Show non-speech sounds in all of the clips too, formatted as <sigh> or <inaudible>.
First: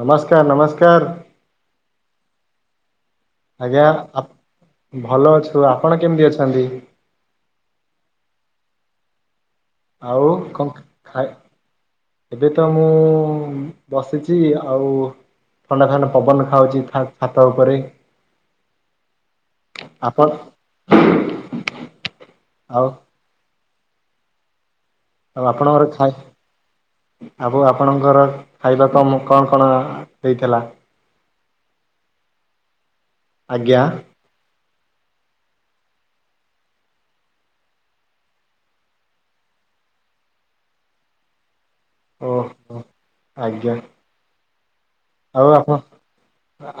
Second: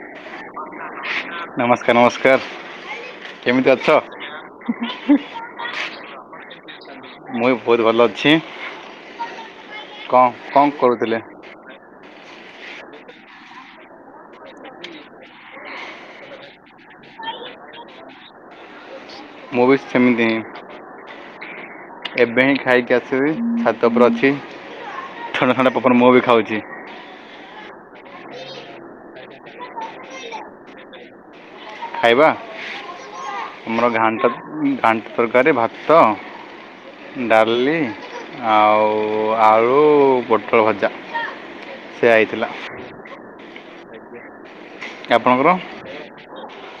ନମସ୍କାର ନମସ୍କାର ନମସ୍କାର ନମସ୍କାର। କେମିତି ଆଜ୍ଞା ଅଛ ଆପ ଭଲ ଅଛୁ ଆପଣ କେମିତି ଅଛନ୍ତି। ମୁଁ ଏ ବି ବହୁତ ଭଲ ଅଛି କଣ ଆଉ କଣ ଖା କରୁଥିଲେ। ଏବେ ତ ମୁଁ ବସିଛି ଆଉ। ଥଣ୍ଡାଥଣ୍ଡା ପବନ ଖାଉଛି ଛାତ ଉପରେ। ମୁଁ ବି ସେମିତି ହିଁ <inaudible> ଏବେ ହିଁ ଆଉ ଖାଇକି ଆସିବି ଛାତ ଉପରେ ଅଛି। ଆଉ ଥଣ୍ଡା ଥଣ୍ଡା ଆପଣଙ୍କର ପବନ ମୁଁ ଖାଏ। ବି ଖାଉଛି ଆବୁ ଆପଣଙ୍କର ଖାଇବା <unintelligible> କ କଣ କଣ ହେଇଥିଲା। ଖାଇବା ଆଜ୍ଞା ଆମର ଘାଣ୍ଟ ଘାଣ୍ଟ ତରକାରୀ ଭାତ। ଡାଲି ଆଉ ଆଳୁ ପୋଟଳଭଜା। ସେଇଆ ହେଇଥିଲା। ଓହୋ ଆଜ୍ଞା ଆପ ଆଉ ଆପଣ।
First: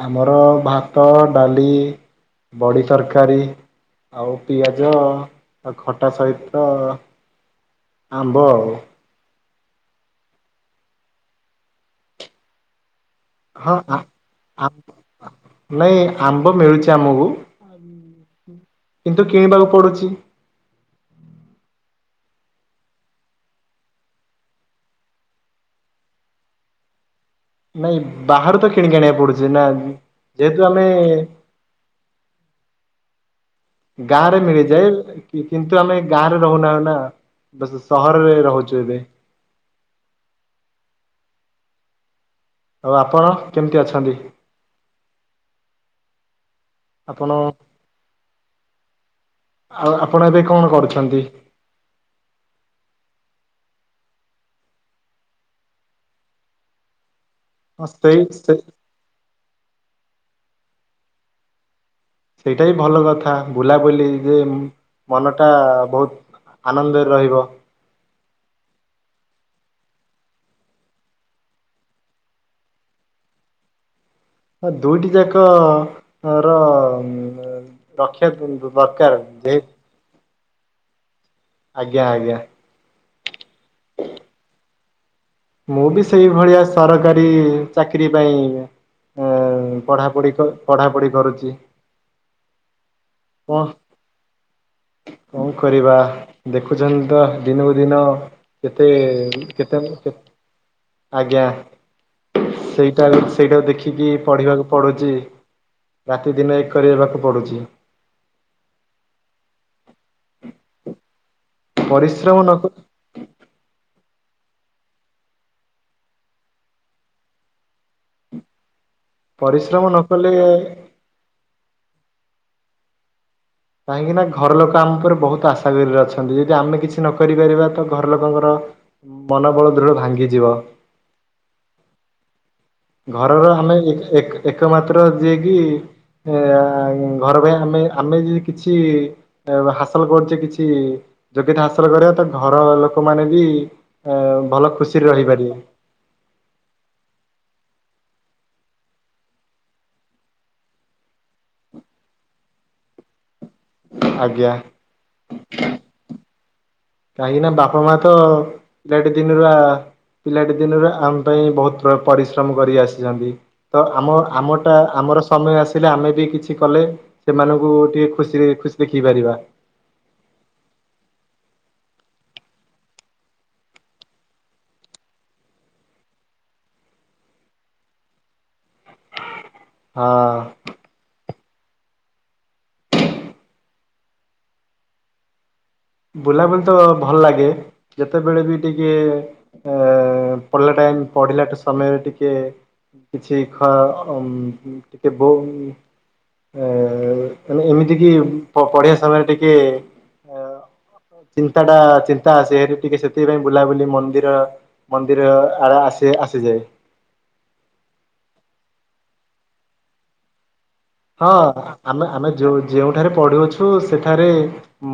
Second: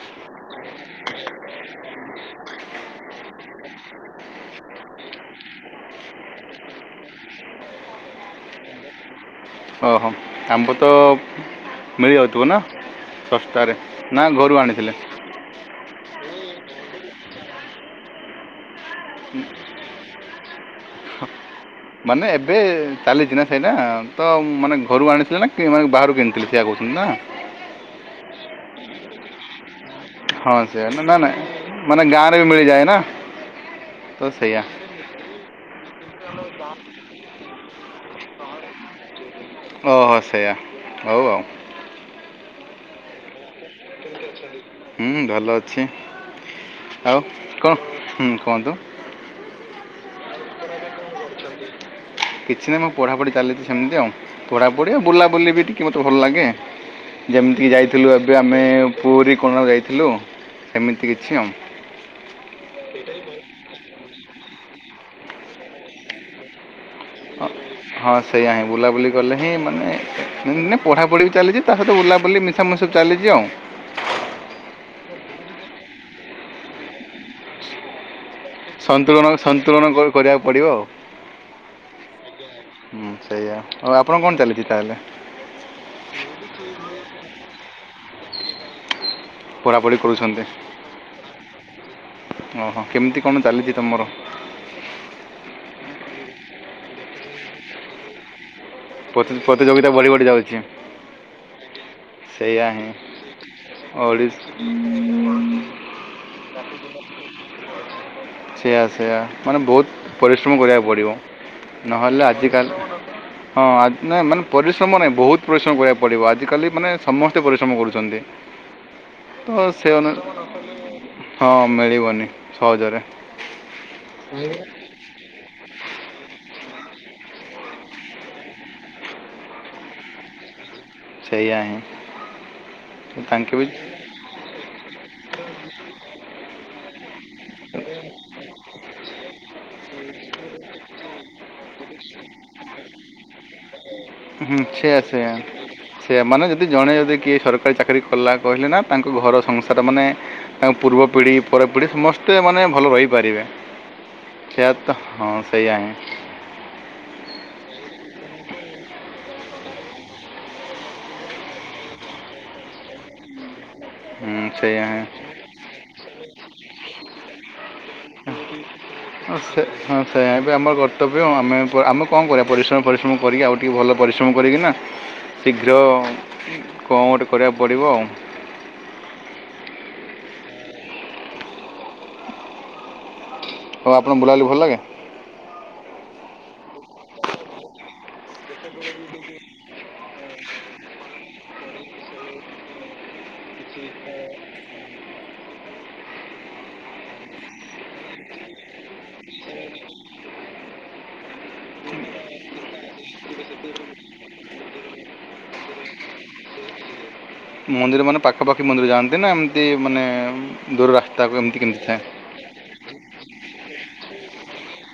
ଆମର ଭାତ ଡାଲି ବଡ଼ି ତରକାରୀ। ଆଉ ପିଆଜ ଆଉ ଖଟା ସହିତ। ଆମ୍ବ ଆଉ ଓହୋ ଆମ୍ବ ତ ମିଳିଯାଉଥିବ ନା। ହଁ ଶସ୍ତାରେ ଆ ନା ଘରୁ ଆମ୍ ଆଣିଥିଲେ। ନାଇଁ ଆମ୍ବ ମିଳୁଛି ଆମକୁ। <inaudible> କିନ୍ତୁ କିଣିବାକୁ ପଡୁଚି। ମାନେ ଏବେ ଚାଲିଚି ନା ସେଇଟା ତ ମାନେ ଘରୁ ଆଣିଥିଲେ ନା କି ମାନେ ବାହାରୁ କିଣିଥିଲେ ସେଇଆ କହୁଚନ୍ତି ନା। ନାଇଁ ବାହାରୁ ତ କିଣି କି ଆଣିବାକୁ ପଡୁଚି ନା। ହଁ ଯେହେତୁ ଆମେ ସେଇଆ ନା ନା ମାନେ ଗାଁରେ ମିଳିଯାଏ ନା। ତ ଗାଁରେ ସେଇଆ ମିଳିଯାଏ। କିନ୍ତୁ ଆମେ ଗାଁରେ ରହୁନା ନା ବ ସହରରେ ରହୁଚୁ ଏବେ। ଓ ହୋ ସେଇଆ ହଉ ଆଉ। ଆଉ ଆପଣ କେମିତି ଅଛନ୍ତି। ହୁଁ ଭଲ ଅଛି ଆଉ ଆପଣ କଣ ହୁଁ କୁହନ୍ତୁ। ଆଉ ଆପଣ ଏବେ କଣ କରୁଛନ୍ତି। କିଛି ନାହିଁ ମୁଁ ପଢ଼ାପଢ଼ି ଚାଲିଛି ସେମିତି ଆଉ ପଢ଼ାପଢ଼ି ଆଉ ବୁଲାବୁଲି ବି ଟିକେ ମୋତେ ଭଲ ଲାଗେ। ଯେମିତିକି ହଁ ଯାଇଥିଲୁ ସେଇ ଏବେ ସେ ଆମେ ପୁରୀ କୋଣାର୍କ ଯାଇଥିଲୁ ସେମିତି କିଛି ଆଉ। ସେଇଟା ବି ଭଲ କଥା ବୁଲାବୁଲି ଯେ ମନଟା ବହୁତ। ଆନନ୍ଦରେ ରହିବ ହଁ ସେଇୟା ହିଁ ବୁଲାବୁଲି କଲେ ହିଁ ମାନେ ନାଇଁ, ପଢାପଢି ବି ଚାଲିଚି ତା ସହିତ ବୁଲାବୁଲି ମୀ। ସମୟ ସବୁ ଚାଲିଛି ଆଉ ହ ଦୁଇଟି ଯାକ ର ରକ୍ଷା କରୁ ସନ୍ତୁଳନ ସନ୍ତୁଳନ କରିବାକୁ ପଡ଼ିବ ଆଉ। ଆଜ୍ଞା ଆଜ୍ଞା ହୁଁ ସେଇଆ ଆଉ ଆପଣ କଣ ଚାଲିଚି ତା ହେଲେ? ମୁଁ ବି ସେଇ ଭଳିଆ ସରକାରୀ ଚାକିରୀ ପାଇଁ ପଢ଼ାପଢ଼ି ପଢାପଢି କରୁଛନ୍ତି ପଢା ପଢି କରୁଚି। ଓହୋ କେମିତି କଣ ଚାଲିଚି ତମର? କଣ କରିବା ଦେଖୁଛନ୍ତି ତ ଦିନକୁ ଦିନ କେତେ ପ୍ରତି- କେତେ ପ୍ରତିଯୋଗିତା <unintelligible> ଆଜ୍ଞା ସେଇଆ ହିଁ ସେଇଟା ସେଇଟା ଦେଖିକି ଓଡ଼ିଶା ପଢିବାକୁ ପଡୁଚି। ରାତିଦିନ ଏକ କରିବାକୁ ପଡ଼ୁଛି। ସେଇୟା ସେୟା ମାନେ ବହୁତ ପରିଶ୍ରମ କରିବାକୁ ପଡିବ ନହେଲେ ପରିଶ୍ରମ ନ ଆଜିିକାଲି। ହଁ, ନାଇଁ ମାନେ ପରିଶ୍ରମ ନାହିଁ ବହୁତ ପରିଶ୍ରମ କରିବାକୁ ପଡିବ ଆଜିକାଲି ମାନେ ସମସ୍ତେ ପରିଶ୍ରମ କରୁଛନ୍ତି। ତ ପରିଶ୍ରମ ସେ ନ କଲେ <unintelligible> ହଁ ମିଳିବନି ସହଜରେ। କାହିଁକି ନା ଘର ଲୋକ ଆମ ଉପରେ ବହୁତ ଆସେ <unintelligible> ଅଛନ୍ତି ଯଦି ଆମେ କିଛି ନ କରିପାରିବା ତ ଘର ଲୋକଙ୍କର ମନୋବଳ ଦୃଢ ଭାଙ୍ଗିଯିବ। ସେଇୟା ହିଁ। ଘରର ତାଙ୍କେ ବି ଆମେ ଏକ ଏ-କ ଏକମାତ୍ର ଯିଏକି <inaudible> ଘର ପାଇଁ ଆମେ ଆମେ ଯ କିଛି ହାସଲ କରୁଛି, କିଛି ଯୋଗ୍ୟତା ହାସଲ କରିବା। ତ ଘର ଲୋକ ମାନେ ବି ଭଲ ଖୁସିରେ ରହିପାରିବା। ସେ ମାନେ ଯଦି ଜଣେ ଯଦି କିଏ ସରକାରୀ ଚାକିରୀ କଲା କହିଲେ ନା ତାଙ୍କ ଘର ସଂସାର ମାନେ ତାଙ୍କ ପୂର୍ବ ପିଢି, ପର ପିଢି ସମସ୍ତେ ମାନେ ଭଲ ରହିପାରିବେ। ଆଜ୍ଞା। ସେୟା ହଁ ସେଇୟା ହିଁ। କାହିଁକି ନା ବାପା ମା ତ ଦେଢ ଦିନରୁ ଆ ପିଲାଟି ଦିନରୁ ଆମ ପାଇଁ ବହୁତ ପରିଶ୍ରମ କରି ଆସିଛନ୍ତି। ତ ଆମ ହୁଁ ଆମଟା ସେଇଆ ହିଁ ଆମର ସମୟ ଆସିଲେ ଆମେ ବି କିଛି କଲେ। ସେମାନଙ୍କୁ ଟିକେ ଖୁସିରେ ଖୁସି ଦେଖି ପାରିବା। ହଁ ସେ ହଁ, ସେଇ ବି ଆମର କର୍ତ୍ତବ୍ୟ ଆମେ ଆମେ କଣ କରିବା? ପରିଶ୍ରମ ପରିଶ୍ରମ କରିକି ଆଉ ଟିକେ ଭଲ ପରିଶ୍ରମ କରିକିନା ଶୀଘ୍ର କଣ ଗୋଟେ କରିବାକୁ ପଡ଼ିବ ଆଉ? ହଁ। ହଉ ଆପଣଙ୍କୁ ବୁଲା ବୁଲି ଭଲ ଲାଗେ? ବୁଲାବୁଲି ତ ଭଲ ଲାଗେ ଯେତେବେଳେ ବି ଟିକେ ଏ ପଢିଲା ଟାଇମ୍ ପଢିଲାଟା ସମୟରେ ଟିକେ କିଛି ଖ ଉ ଟିକେ <unintelligible> <inaudible> ଏମିତିକି ପଢ଼ିବା ସମୟରେ ଟିକେ। ଚିନ୍ତାଟା ଚିନ୍ତା ସେରି ଟିକେ ସେଥିପାଇଁ ବୁଲାବୁଲି ମନ୍ଦିର ମନ୍ଦିର ଆଡେ ଆସି ଆସିଯାଏ। ମନ୍ଦିର ମାନେ ପାଖାପାଖି ମନ୍ଦିର ଯାଆନ୍ତି ନା ଏମିତି ମାନେ ଦୂର ହଁ ରାସ୍ତାକୁ ଏମିତି କେମିତି ଥାଏ ଆମେ ଆମେ ଯୋଉ ଯେଉଠାରେ ପଢୁ ଅଛୁ ସେଠାରେ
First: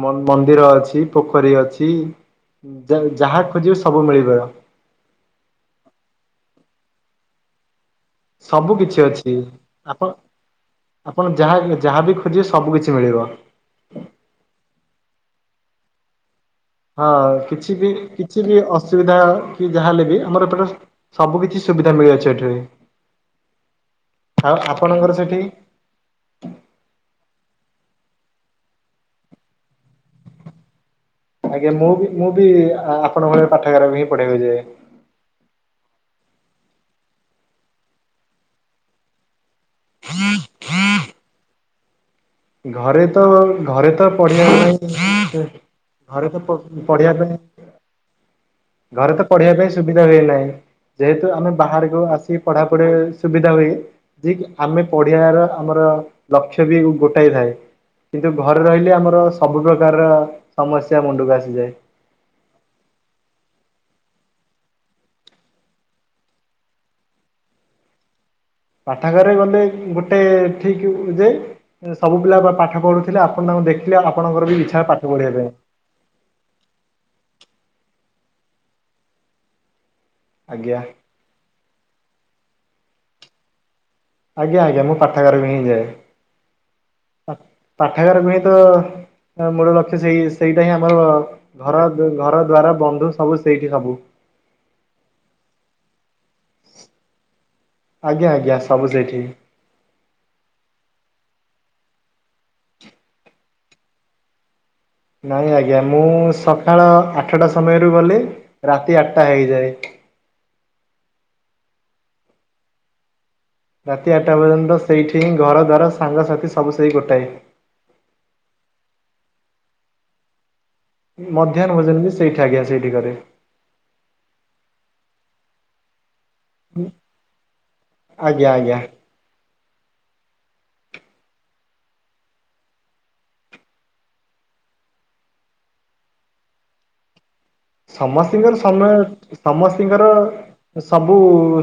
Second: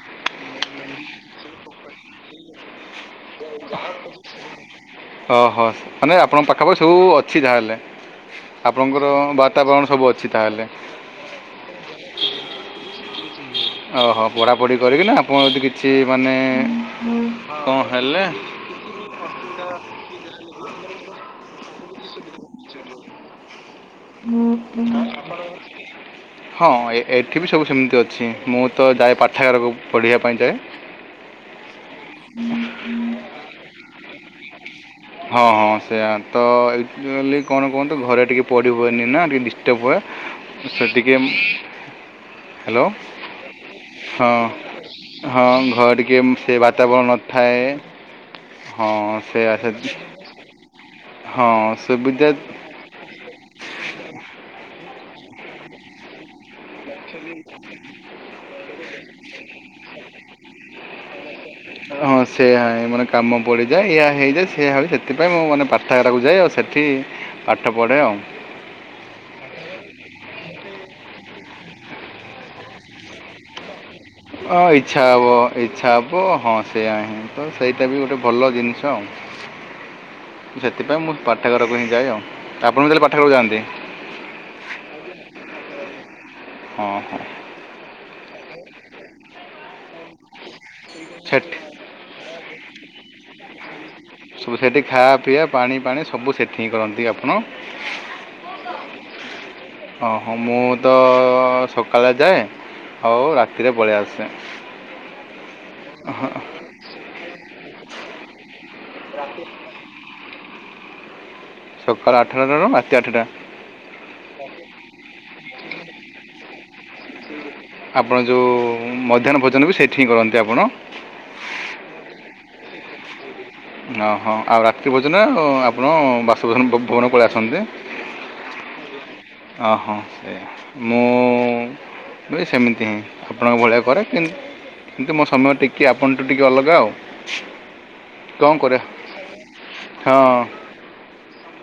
ମନ୍ଦିର ଅଛି, ପୋଖରୀ ଅଛି। ଦେନ ଯାହା ଖୋଜିବୁ ସବୁ ମିଳିବ। ଓହୋ। ମାନେ ଆପଣଙ୍କ ପାଖାପାଖି ସବୁ ଅଛି ଯାହାହେଲେ। ସବୁ କିଛି ଆପଣଙ୍କର ଅଛି ବାର୍ତ୍ତାବରଣ ଆପଣ ସବୁ ଅଛି ତାହେଲେ? ଆପଣ ଯାହା ଯାହାବି ଖୋଜିବେ ସବୁ କିଛି ମିଳିବ। ଓହୋ! ପଢାପଢି କରିକିନା ଆପଣ ଯଦି କିଛି ମାନେ ହଁ, କିଛି କଣ ବି - ହେଲେ କିଛି ବି ଅ ଅସୁବିଧା କି ଯାହା ହେଲେ ବି ଆମର ଏପଟରେ ସବୁ କିଛି ସୁବିଧା ମିଳିଅଛି ଏଠି। ଆଉ ଆପଣଙ୍କର ସେଠି ହଁ, ଏ ଏଠି ବି ସବୁ ସେମିତି ଅଛି। ମୁଁ ତ ଯାଏ ପାଠାଗାରକୁ ପଢ଼ିବା ପାଇଁ ଯାଏ। ଆଜ୍ଞା, ମୁଁ ବି - ମୁଁ ବି ଆ ଆପଣଙ୍କ ଭଳି ପାଠାଗାରାକୁ ହିଁ ପଢିବାକୁ ଯାଏ। ହଁ - ହଁ, ସେଇଆତ <unintelligible> କଣ କୁହନ୍ତୁ ଘରେ ଟିକେ ପଢ଼ି ହୁଏନି ନା ଟିକେ ଡି <unintelligible> ଘରେ ତ ଘରେ ତ ହଁ ପଢ଼ିବା ପାଇଁ ହଁ <inaudible> ଟିକେ ଘରେ ତ ସେ ପ ବାତାବରଣ ପଢିବା ପାଇଁ ନଥାଏ ହଁ <inaudible> ଘରେ ତ ପଢିବା ସେୟା ପାଇଁ ସେ ସୁବିଧା ହୁଏ ନାହିଁ। ଯେହେତୁ ଆମେ ହଁ ବାହାରକୁ ସୁବିଧା ଆସିକି ପଢା ପଢି ସୁବିଧା ହୁଏ। ଯେ କି ଆମେ ପଢିବାର ଆମର ଲକ୍ଷ୍ୟ ବି ଗୋ ଟା ଇଥାଏ। କିନ୍ତୁ, ଘରେ ରହିଲେ ଆମର ସବୁ ପ୍ରକାରର ସମସ୍ୟା ମୁଣ୍ଡକୁ ଆସିଯାଏ। ହଁ ସେଇୟା ହିଁ ମାନେ କାମ ପଡ଼ିଯାଏ, ଏୟା ହେଇଯାଏ, ସେୟା ହଏ ସେଥିପାଇଁ ମୁଁ ମାନେ ପାଠାଗାରାକୁ ଯାଏ ଆଉ ସେଠି ପାଠ ପଢେ ଆଉ। ପାଠାଗାରେ ଗଲେ ଗୋଟେ ଠିକ ଉ ଯେ ସବୁ ପିଲା ପା ପାଠ ପଢୁଥିଲେ ଆପଣ ତାଙ୍କୁ ଦେଖିଲେ ଆପଣଙ୍କର ବି ଇଚ୍ଛା ହବ ପାଠ ପଢିବା ପାଇଁ। ଇଛା ହବ ହଁ ସେଇୟା ହିଁ ତ ସେଇଟା ବି ଗୋଟେ ଭଲ ଜିନିଷ ଆଉ ଆଜ୍ଞା ସେଥିପାଇଁ ମୁଁ ପାଠାଗାରକୁ ହିଁ ଯାଏ ଆଉ ଆପଣ ତାହେଲେ ପାଠାଗାର କୁ ଯାଆନ୍ତି? ଆଜ୍ଞା ଆଜ୍ଞା ମୁଁ ପାଠାଗାର କୁ ହିଁ ଯାଏ। ହଁ ହଁ। ପାଠାଗାରକୁୁ ହିଁ ତ ତ ମୂଳ ଲକ୍ଷ୍ୟ ସେଇ ସେଇଟା ହିଁ ଆମର ସେଠି ଘର ଦୁ ଘର ଦ୍ୱାର ବନ୍ଧୁ ସବୁ ସେଇଠି ସବୁ। ସବ ସେଠି ଖା ପିଆ ପାଣି ପାଣି ସବୁ ସେଠି ହିଁ କରନ୍ତି ଆପଣ? ଆଜ୍ଞା ଆଜ୍ଞା ସବୁ ସେଇଠି। ଅଁ ହଁ ମୁଁ ତ ଅ ସକାଳେ ଯାଏ, ଆଉ ରାତିରେ ପଳେ ଆସେ। ନାଇଁ ଆଜ୍ଞା ମୁଁ ସକାଳ ଆଠଟା ସମୟରୁ ଗଲି ରାତି ଆଟଟା ହେଇଯାଏ। ସକାଳ ଆଠଟାଟାରୁ ରାତି ଆଠଟା। ରାତି ଆଠଟା ପର୍ଯ୍ୟନ୍ତ ସେଇଠି ହିଁ ଘର ଦ୍ୱାର ସାଙ୍ଗସାଥି ସବୁ ସେହି ଗୋଟାଏ। ଆପଣ ଯୋଉ ମଧ୍ୟାହ୍ନ ଭୋଜନ ବି ସେଇଠି ହିଁ କରନ୍ତି ଆପଣ? ମଧ୍ୟାହ୍ନ ଭୋଜନ ବି ସେଇଠି ଆଜ୍ଞା ସେଇଠିି କରେ। ଓ ହଁ ଆଉ ରାତ୍ରି ଭୋଜନ ଆଉ ଆପଣ ବାସ ଭ ଭବନ ପଳେଇ ଆସନ୍ତି? ଆଜ୍ଞା ଆଜ୍ଞା। ଓ ହଁ ସେୟା ମୁଁ ସେମିତି ହିଁ ଆପଣଙ୍କ ଭଳିଆ କରେ କିନ୍ କିନ୍ତୁ ମୋ ସମୟ ଟିକେ ଆପଣଠୁ ଟିକି ଅଲଗା ଆଉ। କ'ଣ ସମସ୍ତିଙ୍କର କରିବା ସମୟ ସମସ୍ତିଙ୍କର ହଁ ସବୁ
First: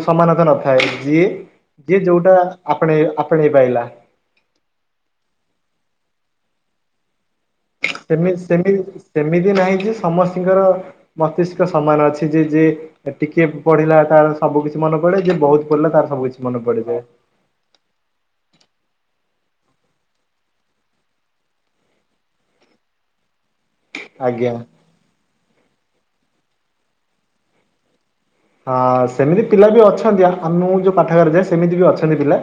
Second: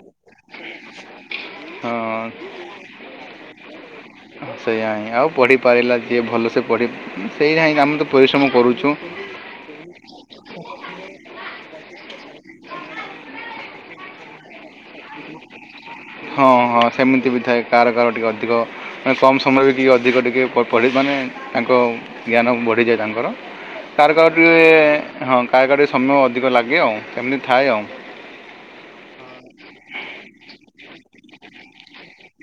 ସମାନତା ନଥାଏ ଯିଏ ଯିଏ ଯୋଉଟା ହଁ ଆପଣେଇ ଆପଣେଇ ପାଇଲା। ସେଇଆ ହିଁ ଆଉ ପଢି ପାରିଲା ଯିଏ ଭଲସେ ପଢି ସେୟାହିଁ ଆମ ସେମି ସେମି ସେମିତି ନାହିଁ ଯେ ସମସ୍ତିଙ୍କର ମତିଷ୍କ ସମାନ ଅଛି ଯେ ଯେ ଟିକେ ପଢିଲା ତାର ସବୁ କିଛି ମନ ପଡେ ଯେ ବହୁତ ପଢିଲା ତାର ସବୁ କିଛି ହଁ ମନେ ହଁ ପଡିଯାଏ। ସେମିତି ବି ଥାଏ କାର କାର ଟିକେ ଅଧିକ ମାନେ କମ୍ ସମୟରେ କି ଅଧିକ ଟିକେ ପ ପଢ଼ି ମାନେ ତାଙ୍କ ଜ୍ଞାନ ବଢ଼ିଯାଏ ତାଙ୍କର। କାର କାର ଟି ଆଜ୍ଞା ଏ ହଁ କାର କାର ସମୟ ଅଧିକ ଲାଗେ ଆଉ ସେମିତି ଥାଏ ଆଉ। ହଁ ସେମିତି ପିଲା ବି ଅଛନ୍ତି ଆ ମୁଁ ଯୋଉ ପାଠାଗରେ ଯାଏ ସେମିତି ବି ଅଛନ୍ତି ପିଲା।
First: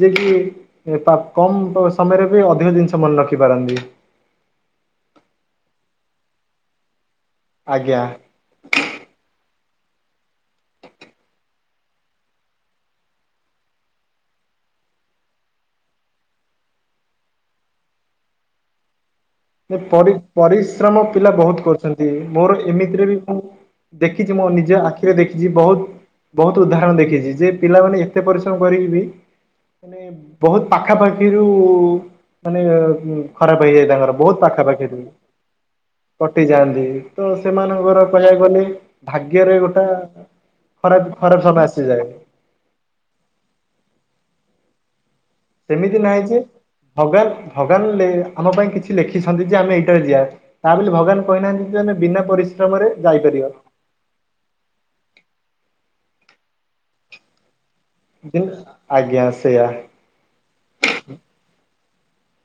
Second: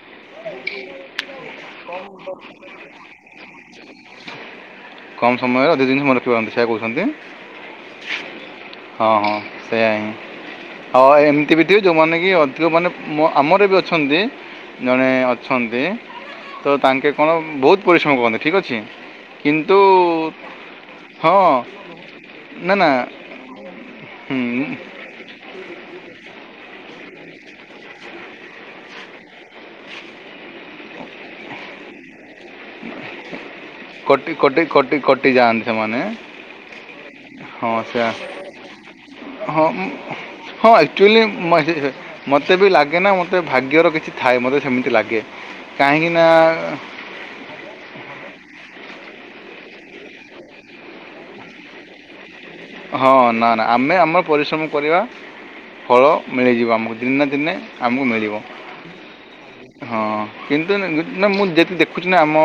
ଯିଏ କି ତ କମ ସମୟରେ ବି ଅଧିକ ଜିନିଷ ମନେ ରଖି ପାରନ୍ତି। କମ ସମୟରେ ଅଧିକ ଦିନି ମନରଖିପାରନ୍ତି ସେୟା କହୁଛନ୍ତି? ଆଜ୍ଞା। ହଁ ହଁ ସେୟା ହିଁ। ଆଉ ଏମିତି ବି ଥିବେ ଯୋଉମାନେ କି ଅଧିକ ମାନେ ମ ଆମର ବି ଅଛନ୍ତି ଜଣେ ଅଛନ୍ତି ତ ତାଙ୍କେ କଣ ବହୁତ ପରିଶ୍ରମ କରନ୍ତି ଠିକ୍ ଅଛି। କିନ୍ତୁ ପରି ପରିଶ୍ରମ ପିଲା ହଁ ବହୁତ କରୁଛନ୍ତି ମୋର ନା ନା ଏମିତିରେ ବି ମୁଁ ଦେଖିଛି ମୋ ନିଜେ ହୁଁ ଆଖି ରେ ଦେଖିଛି ବହୁତ ବହୁତ ଉଦାହରଣ ଦେଖିଛି ଯେ ପିଲାମାନେ ଏତେ ପରିଶ୍ରମ କରିକି ବି ମାନେ ବହୁତ ପାଖାପାଖିରୁ ମାନେ ଖରାପ ହେଇଯାଏ ତାଙ୍କର। କଟି ବହୁତ କଟି ପାଖା କଟି ପାଖିରୁ କଟି ଯାଆନ୍ତି ସେମାନେ କଟି ଯାଆନ୍ତି ତ ହଁ ସେମାନଙ୍କର ସେୟା କହିବାକୁ ଗଲେ ଭାଗ୍ୟରେ ହଁ ଗୋଟା ହଁ ଖରାପ ଆକ୍ଚୁଆଲି ଖରାପ ସମୟ ମହେ ଆସିଯାଏ ମୋତେ ବି ଲାଗେ ନା ମୋତେ ଭାଗ୍ୟର କିଛି ଥାଏ ମୋତେ ସେମିତି ଲାଗେ। ସେମିତି କାହିଁକି ନାହିଁ ନା ଯେ ଭଗାନ ଭଗବାନ ଆମ ପାଇଁ କିଛି ଲେଖିଛନ୍ତି ଯେ ଆମେ ଏଇଟାରେ ଯିଆ ତା ବୋଲି ଭଗବାନ କହିନାହାନ୍ତି ଯେ ଆମେ ବିନା ପରି ହଁ ନା ନା ଆମେ ଆମର ପରିଶ୍ରମ କରିବା ଫଳ ମିଳିଯିବ ଆମକୁ ଦିନେ ନା ଦିନେ ଆମକୁ ମିଳିବ ଆଜ୍ଞା ସେଇଆ। ହଁ। କିନ୍ତୁ ନା ମୁଁ ଦେଖୁ ଦେଖୁଛି ନା ଆମ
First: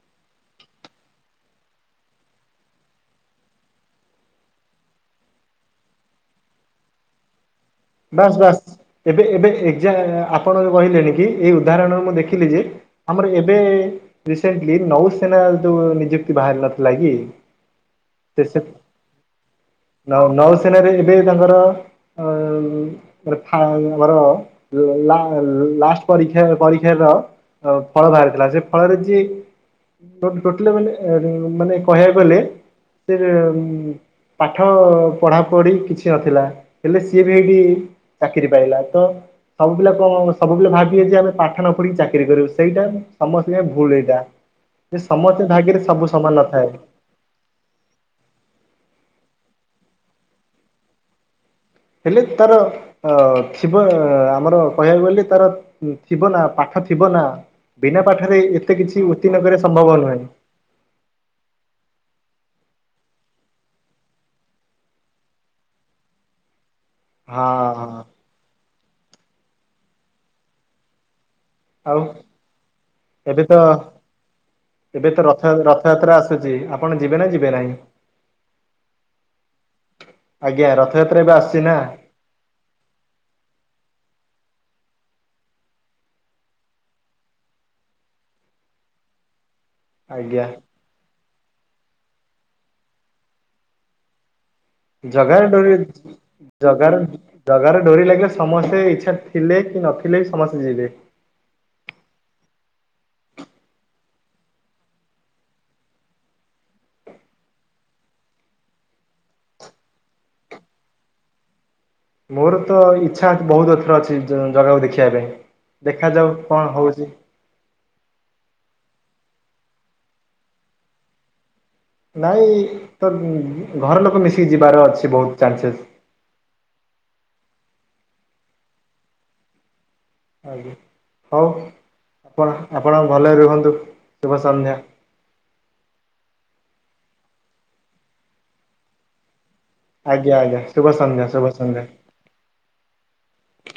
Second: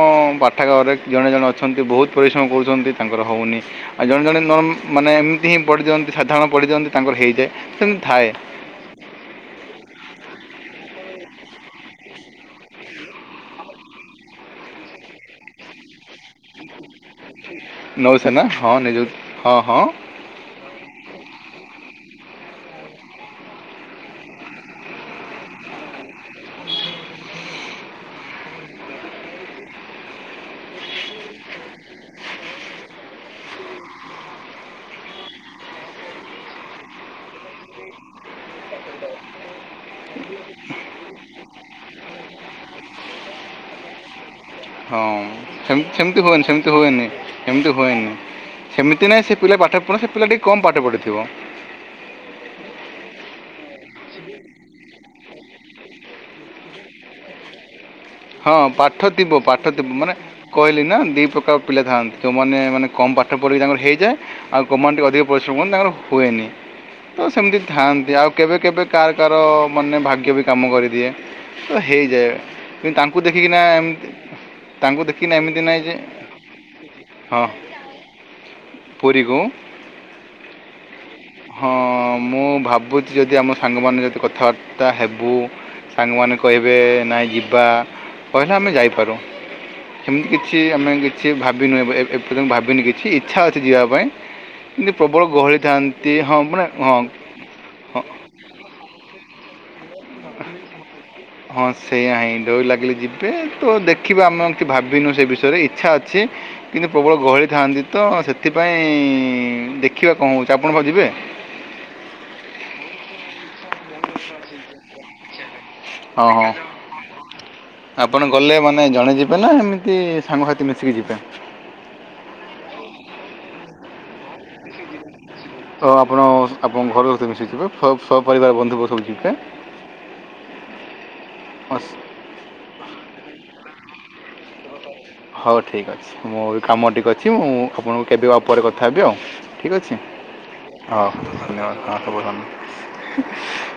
ପାଠାଗାରେ ଜଣେ ଜଣେ ଅଛନ୍ତି ବହୁତ ପରିଶ୍ରମ କରୁଛନ୍ତି ତାଙ୍କର ହଉନି ଆଉ ଜଣେ ଜଣେ ନର୍ ମାନେ ଏମିତି ହିଁ ପଢିଦିଅନ୍ତି ସାଧାରଣ ପଢିଦିଅନ୍ତି ତାଙ୍କର ହେଇଯାଏ ସେମିତି ଥାଏ ବାସ୍ ବାସ୍ ଏବେ ଏବେ ଏକଯା ଆପଣ କହିଲେନି କି ଏଇ ଉଦାହରଣରେ ମୁଁ ଦେଖିଲି ଯେ ଆମର ଏବେ ରିସେଣ୍ଟଲି ନୌସେନା ଯୋଉ ନିଯୁକ୍ତି ବାହାରିଲା ନଉସେନା ହଁ ନିଜୁ ହଁ ହଁ ନ ନୌସେନାରେ ଏବେ ତାଙ୍କର ଅ ଫା ଆମର ଲା ଲାଷ୍ଟ ପରୀକ୍ଷା ପରୀକ୍ଷାର ଅ ଫଳ ବାହାରିଥିଲା ସେ ଫଳରେ ଯିଏ <unintelligible> ମାନେ ମାନେ କହିବାକୁ ଗଲେ ସେ ପାଠ ପଢାପଢି କିଛି ନଥିଲା ହେଲେ ସିଏ ବି ହେଇଠି ଚାକିରି ପାଇଲା ତ ସବୁ ପିଲା କ ସବୁ ପିଲା ଭାବିବେ ଯେ ଆମେ ପାଠ ନ ପଢିକି ଚାକିରି କରିବୁ ସେଇଟା ସମସ୍ତଙ୍କ ଭୁଲ ଏଇଟା। ଯେ ହଁ ସମସ୍ତେ ଭାଗ୍ୟରେ ସେମତି ସବୁ ସେମିତି ସମାନ ହୁଏନି ନଥାଏ ସେମିତି ହୁଏନି। ସେମିତି ହୁଏନି ସେମିତି ନାହିଁ ସେ ପିଲା ପାଠ ପଢ଼ ସେ ପିଲାଟି କମ୍ ପାଠ ପଢ଼ିଥିବ ହେଲେ ତାର ଅ ଥିବ ଆମର କହିବାକୁ ଗଲେ ତାର ଥିବ ନା ପାଠ ଥିବ ନା ବିନା ପାଠରେ ହଁ ଏତେ ପାଠ କିଛି ଥିବ ଉତ୍ତୀର୍ଣ ପାଠ ଥିବ ସମ୍ଭବ ମାନେ ନୁହେଁ। କହିଲି ନା ଦୁଇ ପ୍ରକାର ପିଲା ଥାଆନ୍ତି ଯେଉଁମାନେ ମାନେ କମ୍ ପାଠ ପଢ଼ିକି ତାଙ୍କର ହେଇଯାଏ ଆଉ କଉମାନେ ଟିକେ ଅଧିକ ପରିଶ୍ରମ କରନ୍ତି ତାଙ୍କର ହୁଏନି। ତ ହଁ ସେମିତି ହଁ ଥାଆନ୍ତି ଆଉ କେବେ କେବେ କାର କାର ମାନେ ଭାଗ୍ୟ ବି କାମ କରିଦିଏ। ତ ଆଉ ହେଇଯାଏ କିନ୍ତୁ ତାଙ୍କୁ ଏବେ ଦେଖିକିନା ତ ଏମତି ଏବେ ତ ରଥ ରଥଯାତ୍ରା ଆସୁଛି ଆପଣ ଯିବେ ନା ହଁ ଯିବେ ନାହିଁ? ପୁରୀକୁ? ଆଜ୍ଞା ରଥଯାତ୍ରା ଏବେ ଆସୁ ହଁ ମୁଁ ଭାବୁଛି ଯଦି ଆମ ସାଙ୍ଗମାନେ ଯଦି କଥାବାର୍ତ୍ତା ହେବୁ ସାଙ୍ଗମାନେ କହିବେ ନାଇଁ ଯିବା କହିଲେ ଆମେ ଯାଇପାରୁ। ସେମିତି ଆଜ୍ଞା କିଛି ଆମେ କିଛି ଭାବିନୁ <unintelligible> ଏବେ ଏ ଏପର୍ଯ୍ୟନ୍ତ ଭାବିନୁ କିଛି ଇଚ୍ଛା ଅଛି ଯିବା ପାଇଁ କିନ୍ଦି ପ୍ରବଳ ଜଗାର ଗହଳି ଡୋରି ଥାଆନ୍ତି ହଁ ମାନେ ହଁ ଜଗାର ଜଗାର ହଁ ଡୋରି ଲାଗିଲେ ସମସ୍ତେ ଇଚ୍ଛା ଥିଲେ କି ନଥିଲେ ବି ସମସ୍ତେ ଯିବେ। ହଁ ସେଇଆ ହିଁ ଡୋରି ଲାଗିଲେ ଯିବେ ତ ଦେଖିବା ଆମେ ଏମିତି ଭାବିନୁ ସେ ବିଷୟରେ ଇଚ୍ଛା ଅଛି। କିନ୍ତୁ ପ୍ରବଳ ଗହଳି ଥାଆନ୍ତି ତ ସେଥିପାଇଁ ଦେଖିବା କଣ ହଉଛି ଆପଣ କଣ ଯିବେ? ମୋର ତ ଇଚ୍ଛା ବହୁତ ଏଥର ଅଛି ଜ ଜାଗାକୁ ଦେଖିବା ପାଇଁ। ହଁ ଦେଖାଯାଉ ହଁ କଣ ହଉଛି। ଆପଣ ଗଲେ ମାନେ ଜଣେ ଯିବେ ନା ଏମିତି ସାଙ୍ଗସାଥି ମିଶିକି ଯିବେ? ନାଇଁ ତ ଘର ଲୋକ ମିଶିକି ଯିବାର ଅଛି ବହୁତ ଚାନ୍ସେସ୍। ତ ଆପଣ ଆପଣଙ୍କ ଘର ସହି ମିଶିଯିବେ ସ -ସ ପରିବାର ବନ୍ଧୁ ସବୁ ଯିବେ। ଆଜ୍ଞା ହଉ। ହସ୍ ଆପଣ ଆପଣ ଭଲରେ ରୁହନ୍ତୁ ଶୁଭ ସନ୍ଧ୍ୟା। ହଉ ଠିକ୍ ଅଛି ମୁଁ କାମ ଟିକେ ଅଛି ମୁଁ ଆପଣଙ୍କୁ କେବେ ବା ପରେ କଥା ହେବି ଆଉ। ଠିକ୍ ଅଛି ଆଜ୍ଞା ଆଜ୍ଞା ଶୁଭ ହଁ ସନ୍ଧ୍ୟା ଶୁଭ ଧନ୍ୟବାଦ ସନ୍ଧ୍ୟା। ହଁ ହେବ <unintelligible>